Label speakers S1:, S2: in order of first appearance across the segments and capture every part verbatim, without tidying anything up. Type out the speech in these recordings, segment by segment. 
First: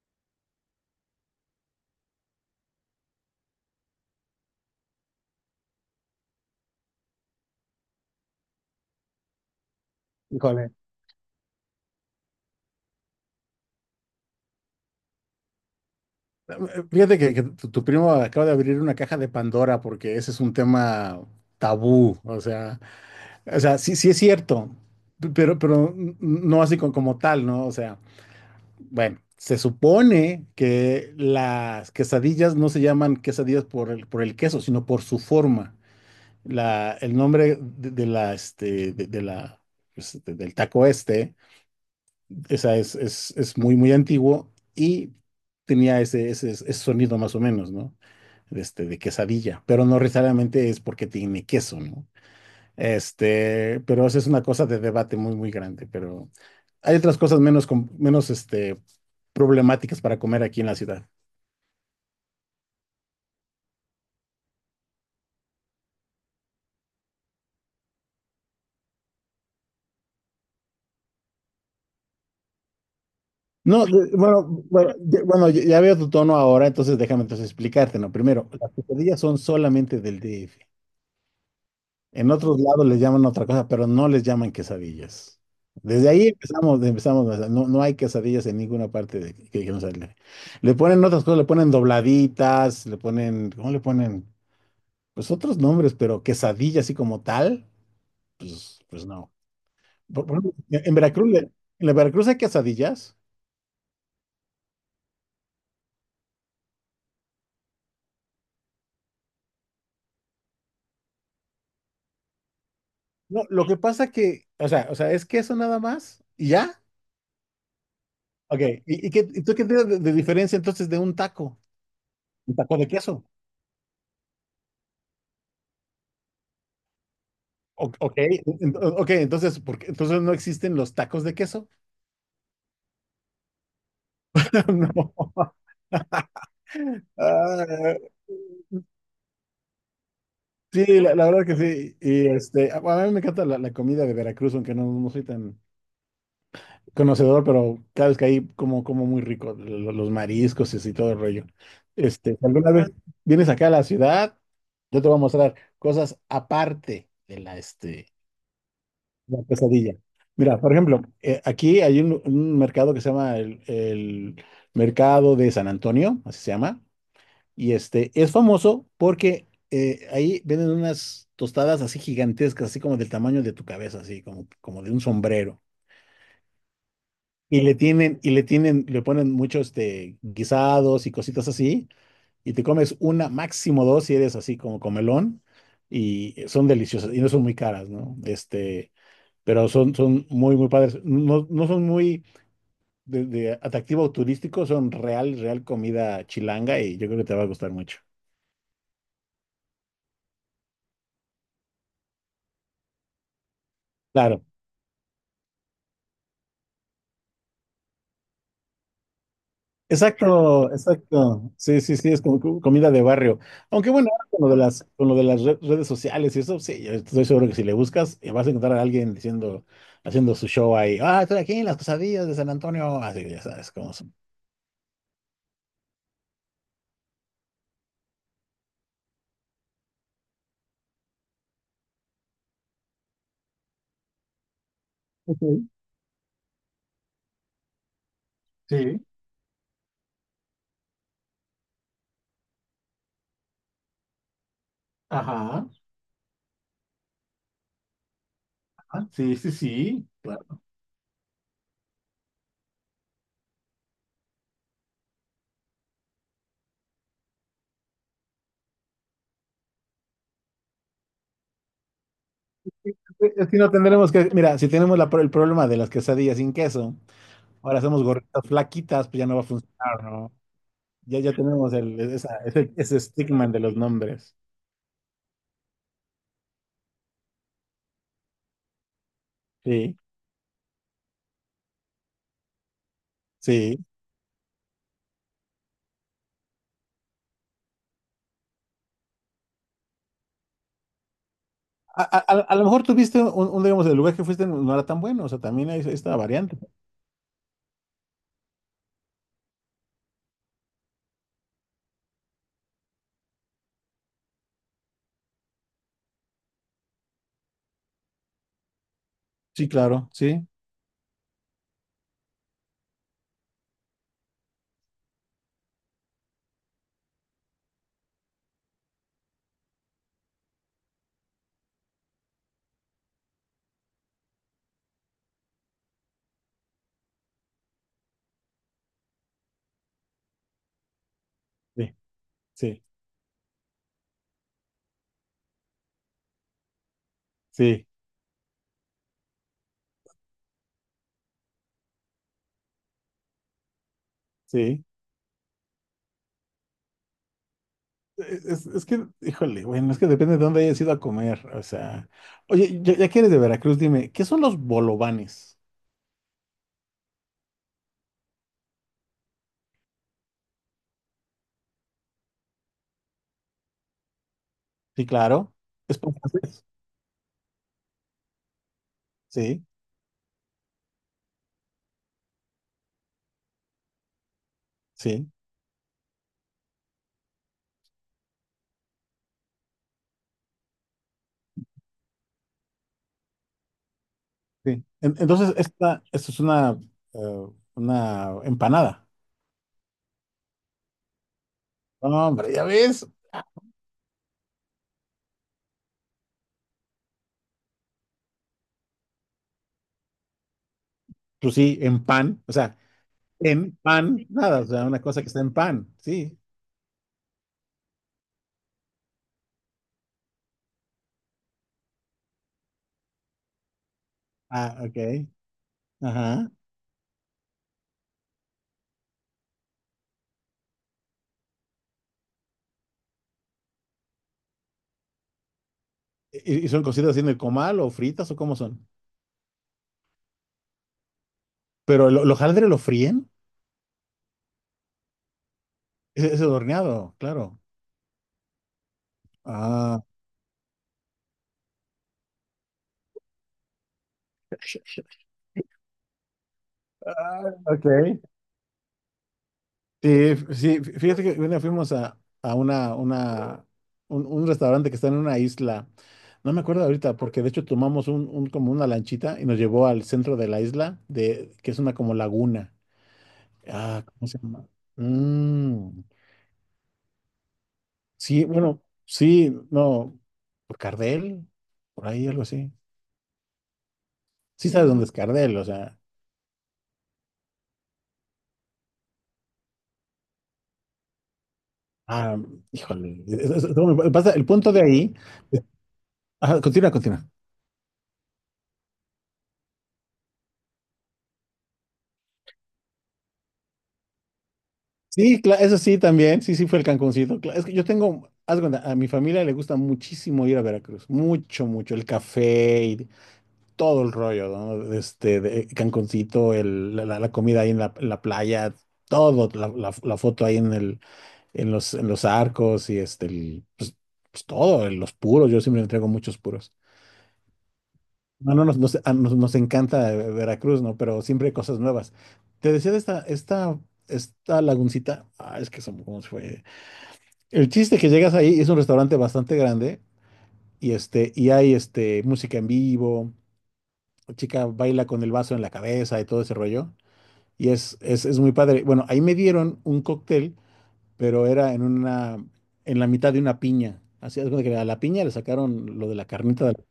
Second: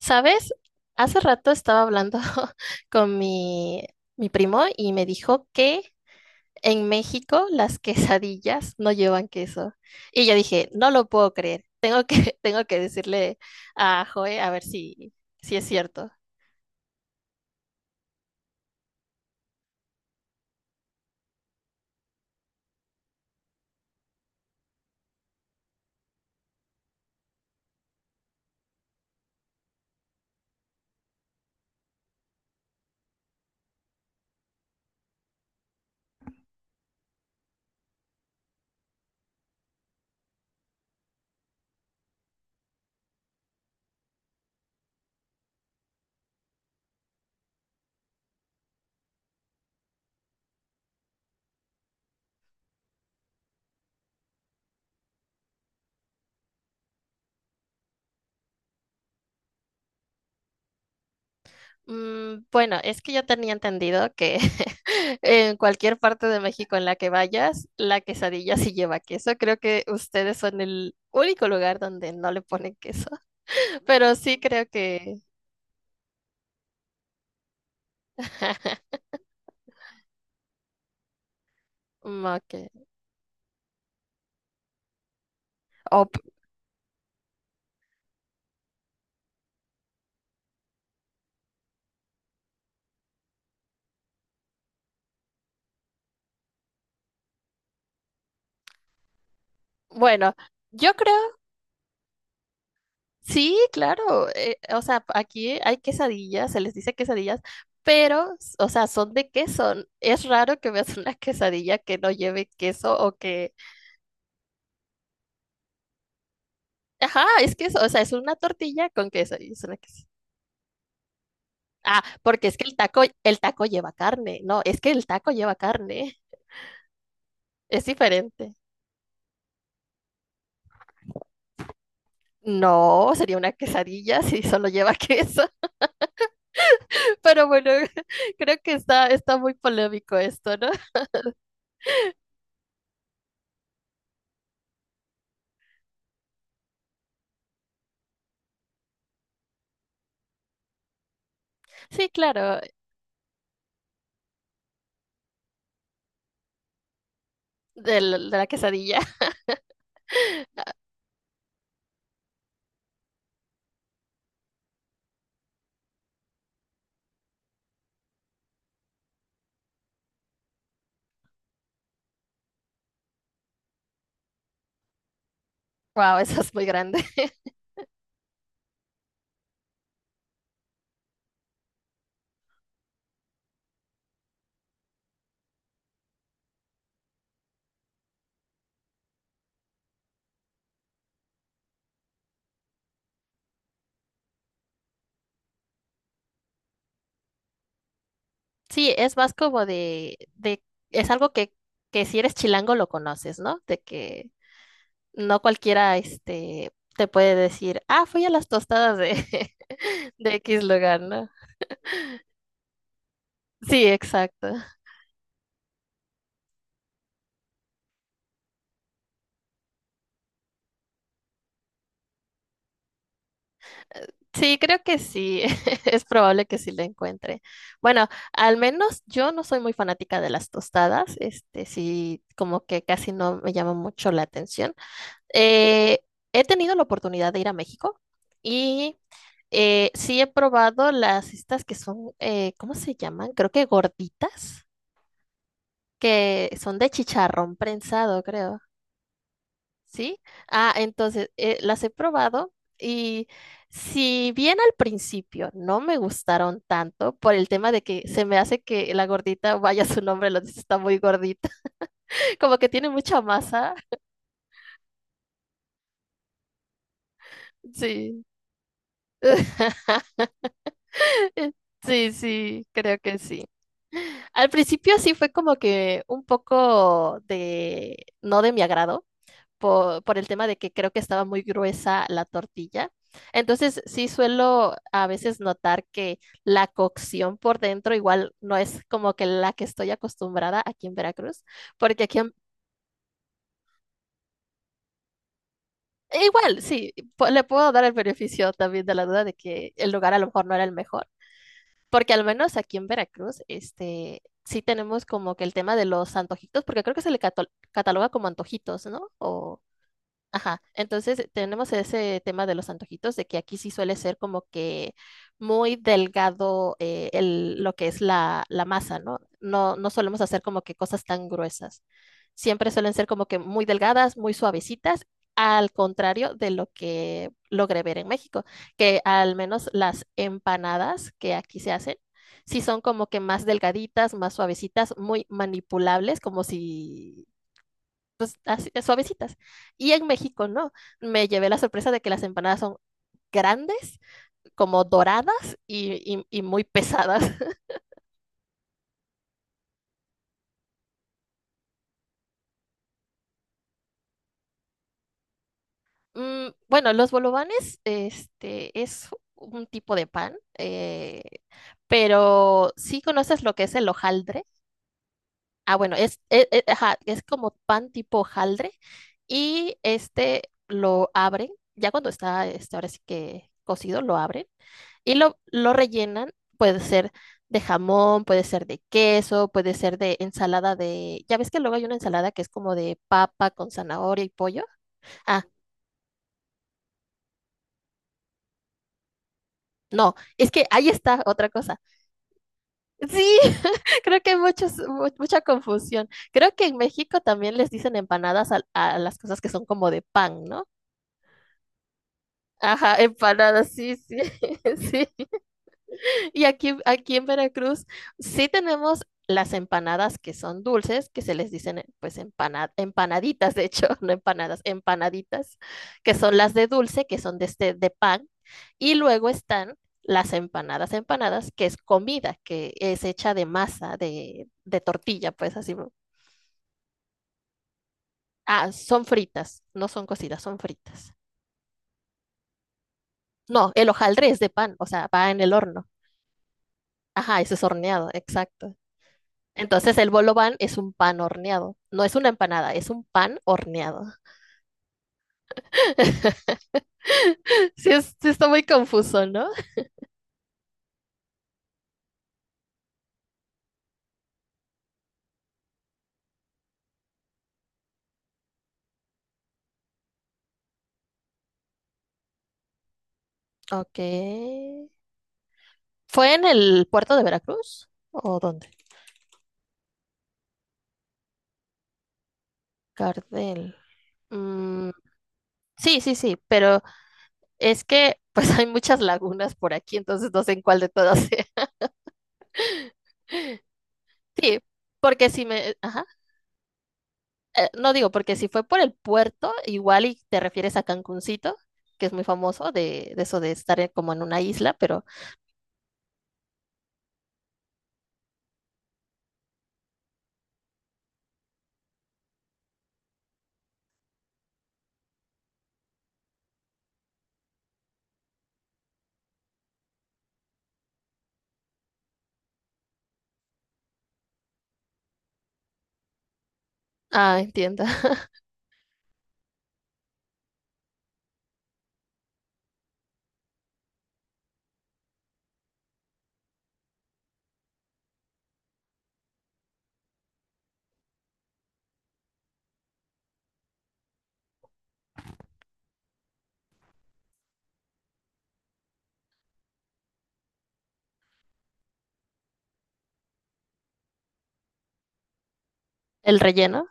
S1: ¿Sabes? Hace rato estaba hablando con mi, mi primo y me dijo que en México las quesadillas no llevan queso. Y yo dije,
S2: Híjole,
S1: no lo puedo creer. Tengo que, tengo que decirle a Joe a ver si, si es cierto.
S2: fíjate que, que tu, tu primo acaba de abrir una caja de Pandora porque ese es un tema tabú. O sea, o sea, sí, sí es cierto. P- pero, pero n- no así co- como tal, ¿no? O sea, bueno, se supone que las quesadillas no se llaman quesadillas por el, por el queso, sino por su forma. La, el nombre de, de la, este, de, de la, pues, de- del taco este. O sea, es, es, es muy, muy antiguo y tenía ese, ese, ese sonido más o menos, ¿no? Este, de quesadilla, pero no necesariamente es porque tiene queso, ¿no? Este, pero esa es una cosa de debate muy, muy grande, pero hay otras cosas menos, com- menos, este, problemáticas para comer aquí en la ciudad.
S1: Mm, bueno, es que yo tenía entendido que en cualquier parte de México en la que vayas, la quesadilla sí lleva queso. Creo que ustedes son el único lugar donde no le ponen queso.
S2: No,
S1: Pero
S2: de-
S1: sí
S2: bueno,
S1: creo
S2: bueno,
S1: que...
S2: de- bueno, ya ya veo tu tono ahora, entonces déjame entonces explicarte, ¿no? Primero, las quesadillas son solamente del D F.
S1: Mm,
S2: En otros
S1: okay.
S2: lados les llaman otra cosa, pero no les llaman quesadillas.
S1: O
S2: Desde
S1: p-
S2: ahí empezamos, empezamos. O sea, no, no hay quesadillas en ninguna parte de, que, que no sale. Le ponen otras cosas, le ponen dobladitas, le ponen, ¿cómo le ponen? Pues otros nombres, pero quesadilla así como tal, pues, pues no. Por-
S1: bueno,
S2: por ejemplo, en
S1: yo
S2: en
S1: creo,
S2: Veracruz, le- en la Veracruz hay quesadillas.
S1: sí, claro. Eh, o sea, aquí hay quesadillas, se les dice quesadillas, pero, s- o sea, son de queso. n- Es raro que veas una quesadilla que no lleve queso o
S2: No,
S1: que...
S2: lo que pasa que, o sea, o sea, es queso nada más y ya.
S1: Ajá, es queso, o sea, es una
S2: Ok.
S1: tortilla
S2: ¿y,
S1: con
S2: y qué,
S1: queso.
S2: y
S1: Y
S2: tú
S1: es
S2: qué
S1: una
S2: tienes de
S1: ques-
S2: de diferencia entonces de un taco?
S1: ah, porque es
S2: Un
S1: que el
S2: taco de
S1: taco,
S2: queso.
S1: el taco lleva carne. No, es que el taco lleva carne. Es
S2: O- Ok,
S1: diferente.
S2: ent- ok, entonces, ¿por qué- entonces no existen los tacos de queso?
S1: No, sería una quesadilla si solo lleva
S2: No.
S1: queso. Pero bueno,
S2: Ah,
S1: creo que está, está muy polémico esto, ¿no?
S2: sí, la, la verdad que sí. Y este, a a mí me encanta la, la comida de Veracruz, aunque no, no soy tan conocedor, pero cada vez que ahí como, como muy rico, lo- lo- los mariscos y así, todo el rollo.
S1: Sí,
S2: Este, si
S1: claro,
S2: alguna vez vienes acá a la ciudad, yo te voy a mostrar cosas aparte de la, este,
S1: del- de la quesadilla.
S2: La pesadilla. Mira, por ejemplo, eh, aquí hay un, un mercado que se llama el, el Mercado de San Antonio, así se llama, y este es famoso porque eh, ahí venden unas tostadas así gigantescas, así como del tamaño de tu cabeza, así como, como de un sombrero.
S1: Wow, eso es muy grande.
S2: Y le tienen, y le tienen, le ponen muchos este, guisados y cositas así, y te comes una, máximo dos si eres así como comelón, y son deliciosas, y no son muy caras, ¿no? Este pero son, son muy, muy padres. No, no son muy de, de atractivo turístico, son real, real comida chilanga y yo creo que te va a gustar mucho.
S1: Sí, es más como de, de, es algo que, que si eres chilango lo conoces, ¿no? De que
S2: Claro,
S1: no cualquiera, este, te puede decir, ah, fui a las tostadas de, de X
S2: exacto,
S1: lugar, ¿no?
S2: exacto. Sí, sí, sí, es como co- comida de barrio.
S1: Sí,
S2: Aunque bueno, ahora
S1: exacto.
S2: con lo de las, con lo de las re- redes sociales y eso, sí, yo estoy seguro que si le buscas, eh, vas a encontrar a alguien diciendo, haciendo su show ahí. Ah, estoy aquí en las quesadillas de San Antonio. Así que ya sabes cómo son.
S1: Sí, creo que sí, es probable que sí lo encuentre. Bueno, al menos yo no soy muy fanática de las tostadas, este, sí, como que casi no me llama mucho la atención.
S2: Ok.
S1: Eh, he tenido la oportunidad de ir a México y
S2: Sí,
S1: eh, sí he probado las estas que son, eh, ¿cómo se llaman? Creo que gorditas,
S2: ajá,
S1: que son de chicharrón prensado, creo.
S2: ajá, sí, sí, sí.
S1: ¿Sí? Ah, entonces, eh, las he probado y si bien al principio no me gustaron tanto por el tema de que se me hace que la gordita, vaya su nombre, lo dice, está muy gordita, como que tiene mucha
S2: Si no
S1: masa.
S2: tendremos que, mira, si tenemos la pro- el problema de las quesadillas sin queso, ahora hacemos
S1: Sí.
S2: gorritas flaquitas, pues ya no va a funcionar, ¿no? Ya, ya
S1: Eh,
S2: tenemos el,
S1: sí,
S2: esa-
S1: sí,
S2: ese, ese
S1: creo que sí.
S2: estigma de los nombres.
S1: Al principio sí fue como que un poco de, no de mi agrado,
S2: Sí,
S1: por, por el tema de que creo que estaba muy gruesa la tortilla. Entonces
S2: sí.
S1: sí suelo a veces notar que la cocción por dentro igual no es como que la que estoy acostumbrada aquí en Veracruz,
S2: A,
S1: porque aquí
S2: a-
S1: en-
S2: a- a lo mejor tuviste un, un, digamos, el lugar que fuiste no era tan bueno, o sea, también hay esta
S1: e
S2: variante.
S1: igual, sí, po- le puedo dar el beneficio también de la duda de que el lugar a lo mejor no era el mejor. Porque al menos aquí en Veracruz, este, sí tenemos como que el tema de los antojitos, porque creo que se le cato- cataloga como antojitos, ¿no? O
S2: Sí, claro, sí,
S1: ajá, entonces tenemos ese tema de los antojitos, de que aquí sí suele ser como que muy delgado eh, el, lo que es la, la masa, ¿no? No, no solemos hacer como que cosas tan gruesas. Siempre suelen ser como que muy delgadas, muy suavecitas, al contrario de lo que logré ver en México, que al menos las empanadas que aquí se
S2: sí,
S1: hacen, sí son
S2: sí,
S1: como que más delgaditas, más suavecitas, muy manipulables, como si
S2: sí,
S1: pues, así, eh, suavecitas. Y en México, ¿no? Me llevé la sorpresa de que las empanadas son grandes, como
S2: sí.
S1: doradas y, y- y muy pesadas.
S2: Es, es que, híjole, bueno, es que depende de dónde hayas ido a comer, o sea. Oye, ya, ya que eres de Veracruz, dime, ¿qué son los bolovanes?
S1: Mm, bueno, los bolovanes, este, es un tipo de pan, eh, pero sí conoces lo que es el hojaldre.
S2: Sí, claro,
S1: Ah, bueno,
S2: es por
S1: es, e- e-
S2: francés.
S1: ajá, es como pan tipo hojaldre
S2: Sí,
S1: y este lo abren, ya cuando está, este, ahora sí que cocido, lo abren y
S2: sí,
S1: lo, lo rellenan, puede ser de jamón, puede ser de queso, puede ser de ensalada de... Ya ves que luego hay una ensalada que es como de papa con zanahoria y pollo.
S2: sí. En-
S1: Ah,
S2: Entonces, esta, esto es una, eh, una empanada.
S1: no, es que ahí está otra cosa.
S2: No, hombre, ya ves.
S1: Sí,
S2: Ah,
S1: creo que hay muchos, mu- mucha confusión. Creo que en México también les dicen empanadas a, a las cosas que son como de pan, ¿no?
S2: pues sí, en pan. O sea,
S1: Ajá, empanadas,
S2: en
S1: sí, sí,
S2: pan, nada. O sea, una
S1: sí.
S2: cosa que está en pan. Sí.
S1: Y aquí, aquí en Veracruz sí tenemos las empanadas que son dulces, que se les dicen eh, pues empana- empanaditas, de hecho, no empanadas,
S2: Ah, ok.
S1: empanaditas, que son
S2: Ajá.
S1: las de dulce, que son de este de pan, y luego están las empanadas, empanadas, que es comida, que es hecha de masa, de, de tortilla, pues así. ¿No?
S2: ¿Y, y son cocidas así en el comal o fritas o cómo
S1: Ah,
S2: son?
S1: son fritas, no son cocidas, son fritas.
S2: Pero el hojaldre lo fríen.
S1: No, el hojaldre es de pan, o sea, va en el horno.
S2: Es, es el horneado,
S1: Ajá, ese
S2: claro.
S1: es horneado, exacto. Entonces
S2: Ah,
S1: el bolo ban es un pan horneado. No es una empanada, es un pan horneado.
S2: ah, ok.
S1: Sí, es- sí está muy confuso, ¿no?
S2: Sí, sí, fíjate que bueno, fuimos a, a una, una, un, un restaurante que está en una isla. No me acuerdo ahorita, porque de hecho tomamos un, un- como una lanchita y nos llevó al centro de la isla, de, que es una como laguna.
S1: Ok.
S2: Ah, ¿cómo se llama? Mm,
S1: ¿Fue en el puerto de Veracruz? ¿O
S2: sí,
S1: dónde?
S2: bueno, sí, no, por Cardel, por ahí algo así.
S1: Cardel.
S2: Sí sabes
S1: Mm,
S2: dónde es Cardel, o sea.
S1: sí, sí, sí, pero es que pues hay muchas lagunas por aquí, entonces no sé en cuál de todas sea.
S2: Ah, híjole. Es- es- es- no, me pasa- el
S1: Sí,
S2: punto de ahí.
S1: porque si me... Ajá.
S2: Ajá, continúa, continúa.
S1: Eh, no digo, porque si fue por el puerto, igual y te refieres a Cancuncito, que es muy famoso de, de eso de estar en- como en una isla, pero
S2: Sí, cla- eso sí, también. Sí, sí, fue el Cancuncito. Cla- Es que yo tengo, haz de cuenta, a mi familia le gusta muchísimo ir a Veracruz. Mucho, mucho. El café y todo el rollo, ¿no? Este, de Cancuncito, el, la, la- la comida ahí en la, en la playa, todo, la, la- la foto ahí en el, en los, en los arcos y este, el- pues, pues todo, los puros. Yo siempre entrego muchos puros.
S1: ah, entiendo.
S2: No, no, nos, nos, a nos- nos encanta eh, Veracruz, ¿no? Pero siempre hay cosas nuevas. Te decía de esta, esta, esta laguncita. Ah, es que son, ¿cómo se fue? El chiste que llegas ahí es un restaurante bastante grande y este y hay este música en vivo, la chica baila con el vaso en la cabeza y todo ese rollo y es es, es muy padre. Bueno, ahí me dieron un cóctel, pero era en una en la mitad de una piña. Así es que a la piña le sacaron lo de la
S1: El
S2: carnita de la-
S1: relleno.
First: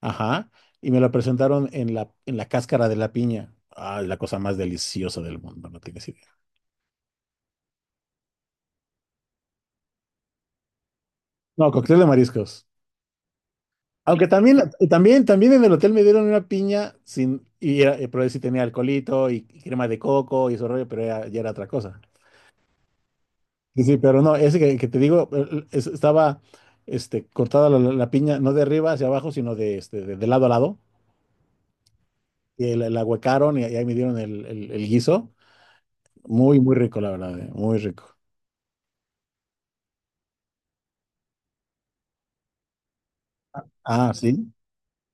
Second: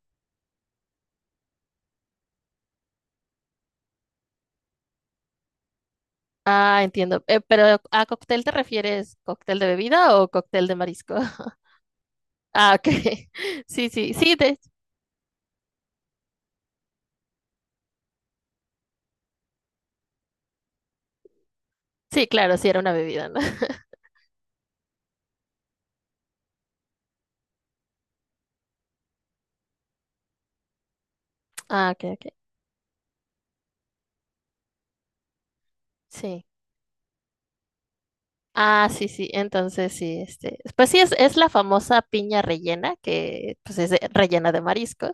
S2: ajá, y me la presentaron en la en la cáscara de la piña. Ah, la cosa más deliciosa del mundo, no tienes idea.
S1: Ah, entiendo. Eh, pero ¿a cóctel te refieres cóctel de bebida o cóctel de marisco?
S2: No, cóctel de mariscos.
S1: Ah, ok. Sí, sí,
S2: Aunque
S1: sí,
S2: también,
S1: de-
S2: la- también, también en el hotel me dieron una piña sin, y era- eh, pero sí tenía alcoholito y, y crema de coco y eso rollo, pero ya, ya era otra cosa.
S1: sí, claro, sí era una bebida, ¿no?
S2: Sí, sí, pero no, ese que, que te digo, eh, eh, es- estaba este, cortada la, la- la piña, no de arriba hacia abajo, sino de, este, de, de lado a lado.
S1: Ah, ok, ok.
S2: Y la, la huecaron y, ahí me dieron el, el- el guiso.
S1: Sí.
S2: Muy, muy rico, la verdad, eh, muy rico.
S1: Ah, sí, sí. Entonces, sí, este, pues sí, es, es la famosa piña rellena, que pues es de-
S2: Ah,
S1: rellena
S2: sí.
S1: de mariscos.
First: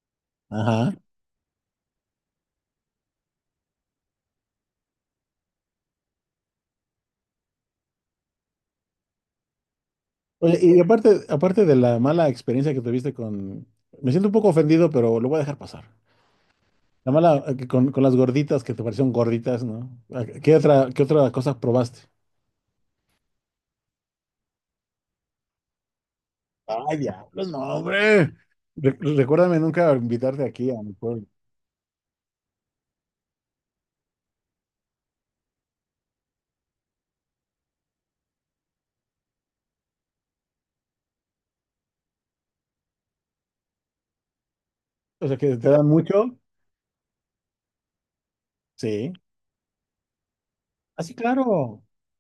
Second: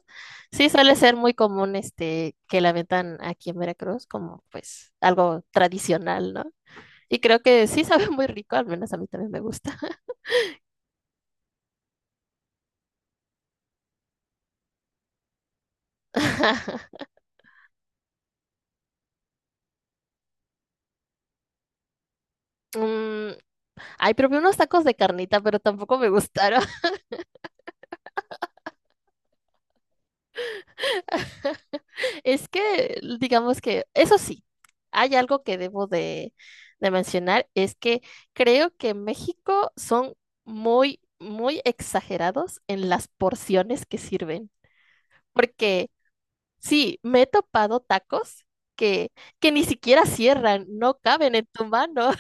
S1: Sí,
S2: Ajá.
S1: suele ser muy común, este, que la vendan aquí en Veracruz como, pues, algo tradicional, ¿no? Y creo que sí sabe muy rico, al menos a mí también me gusta.
S2: Oye, y aparte, aparte de la mala experiencia que tuviste con... Me siento un poco ofendido, pero lo voy a dejar pasar. La mala, eh, que con, con las gorditas que te parecieron gorditas, ¿no? Ah, ¿Qué otra, qué otra cosa probaste?
S1: Mm, ay, probé unos tacos de carnita, pero tampoco me gustaron.
S2: Ay, diablos, no, hombre. Re- recuérdame nunca invitarte aquí a mi pueblo.
S1: Es que, digamos que, eso sí, hay algo que debo de, de mencionar, es que creo que en México son muy, muy exagerados en las porciones que sirven.
S2: O sea, que te dan
S1: Porque
S2: mucho.
S1: sí, me he topado tacos que,
S2: Sí.
S1: que ni siquiera cierran, no
S2: Así,
S1: caben en tu
S2: claro.
S1: mano.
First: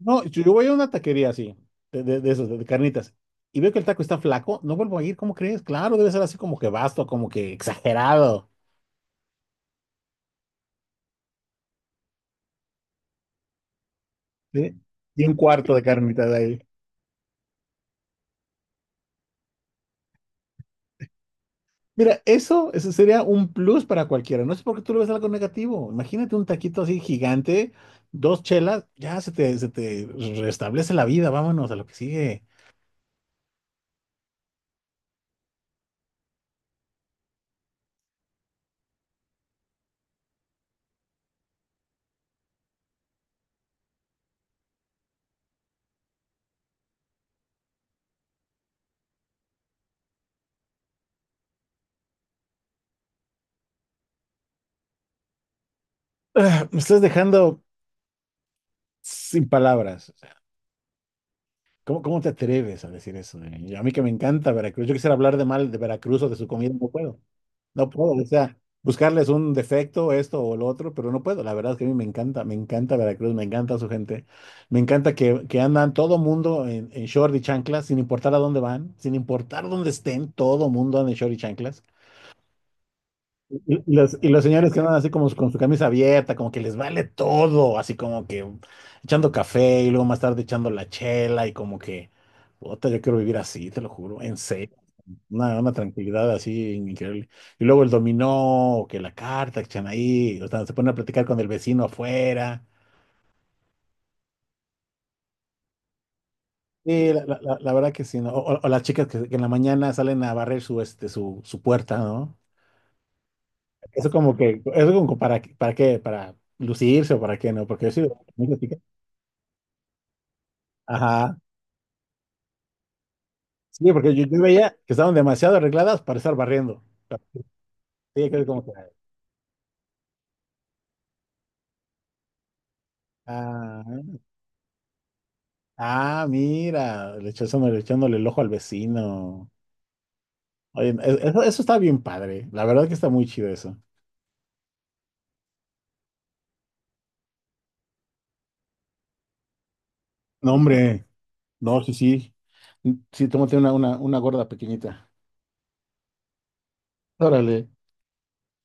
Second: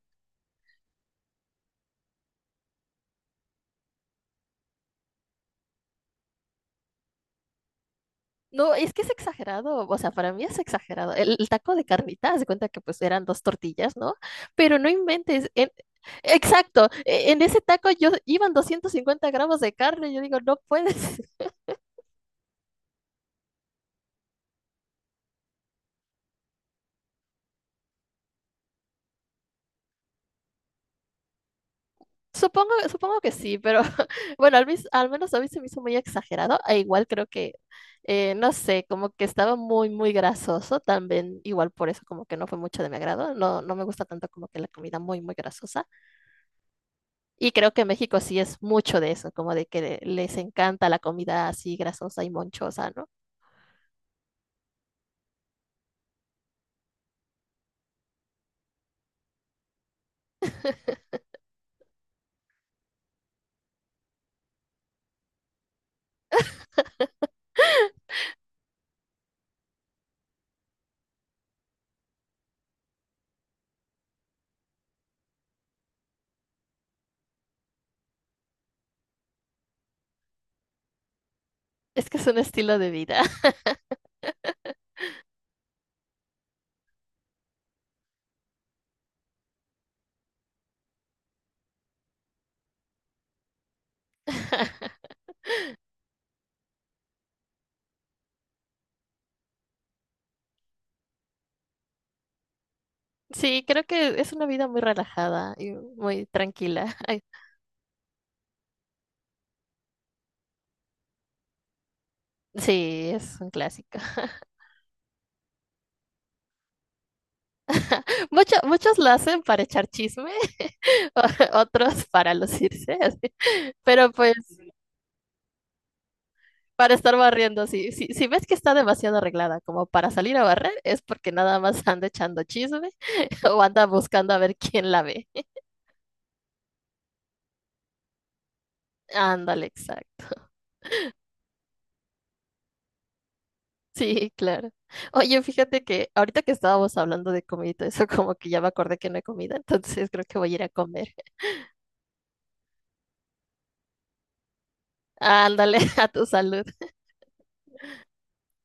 S2: No, yo yo voy a una taquería así, de, de, de esos, de, de carnitas, y veo que el taco está flaco, no vuelvo a ir, ¿cómo crees? Claro, debe ser así como que vasto, como que exagerado.
S1: No, es que es exagerado, o sea, para mí es exagerado. El, el taco de carnita, haz de cuenta que pues eran dos tortillas, ¿no? Pero
S2: ¿Sí?
S1: no
S2: Y un
S1: inventes, en-
S2: cuarto de carnitas ahí.
S1: exacto, e- en ese taco yo iban doscientos cincuenta gramos de carne, yo digo, no puedes.
S2: Mira, eso, eso sería un plus para cualquiera. No sé por qué tú le ves algo negativo. Imagínate un taquito así gigante, dos chelas, ya se te, se te restablece la vida. Vámonos a lo que sigue.
S1: Supongo, supongo que sí, pero bueno, al, mis- al menos a mí se me hizo muy exagerado, e igual creo que, eh, no sé, como que estaba muy, muy grasoso, también igual por eso como que no fue mucho de mi agrado, no, no me gusta tanto como que la comida muy, muy grasosa. Y creo que México sí es mucho de eso, como de que le- les encanta la comida así grasosa y monchosa, ¿no?
S2: Ah, me estás dejando sin palabras. ¿Cómo, cómo te atreves a decir eso? ¿Eh? A mí que me encanta Veracruz. Yo quisiera hablar de mal de Veracruz o de su comida, no puedo. No puedo, o sea, buscarles un defecto, esto o lo otro, pero no puedo. La verdad es que a mí me encanta, me encanta Veracruz, me encanta su gente. Me encanta que, que andan todo mundo en, en short y chanclas, sin importar a dónde van, sin importar dónde estén, todo mundo anda en short y chanclas.
S1: Es que es un estilo de vida.
S2: Y los, y los señores que andan así como con su camisa abierta, como que les vale todo, así como que echando café y luego más tarde echando la chela y como que, puta, yo quiero vivir así, te lo juro, en serio, una, una tranquilidad así increíble. Y luego el dominó, o que la carta que echan ahí, o sea, se ponen a platicar con el vecino afuera.
S1: Sí, creo que es una vida muy relajada y muy tranquila.
S2: Sí,
S1: Ay,
S2: la, la- la- la verdad que sí, ¿no? O, o- o las chicas que, que en la mañana salen a barrer su, este, su, su puerta, ¿no?
S1: sí, es un clásico.
S2: Eso como que, eso como para, ¿para qué? Para lucirse o para qué, ¿no? Porque yo sí.
S1: Mucho- muchos lo hacen para echar chisme,
S2: Ajá.
S1: o- otros para lucirse, así.
S2: Sí,
S1: Pero
S2: porque yo,
S1: pues
S2: yo veía que estaban demasiado arregladas para estar barriendo.
S1: para estar barriendo, si, si, si
S2: Sí, que
S1: ves
S2: es
S1: que
S2: como que,
S1: está demasiado arreglada como para salir a barrer, es porque nada más anda echando chisme o anda
S2: ah,
S1: buscando a ver quién la ve.
S2: ah, mira, le echándole, echándole el ojo al vecino.
S1: Ándale, exacto.
S2: Oye, e- eso, eso está bien padre. La verdad que está muy chido eso.
S1: Sí, claro. Oye, fíjate que ahorita que estábamos hablando de comida, y todo eso como que ya me acordé que no he comido, entonces creo que voy a
S2: No,
S1: ir a
S2: hombre,
S1: comer.
S2: no, sí, sí. Sí, tómate una, una, una gorda pequeñita.
S1: Ándale, a tu salud.
S2: Órale.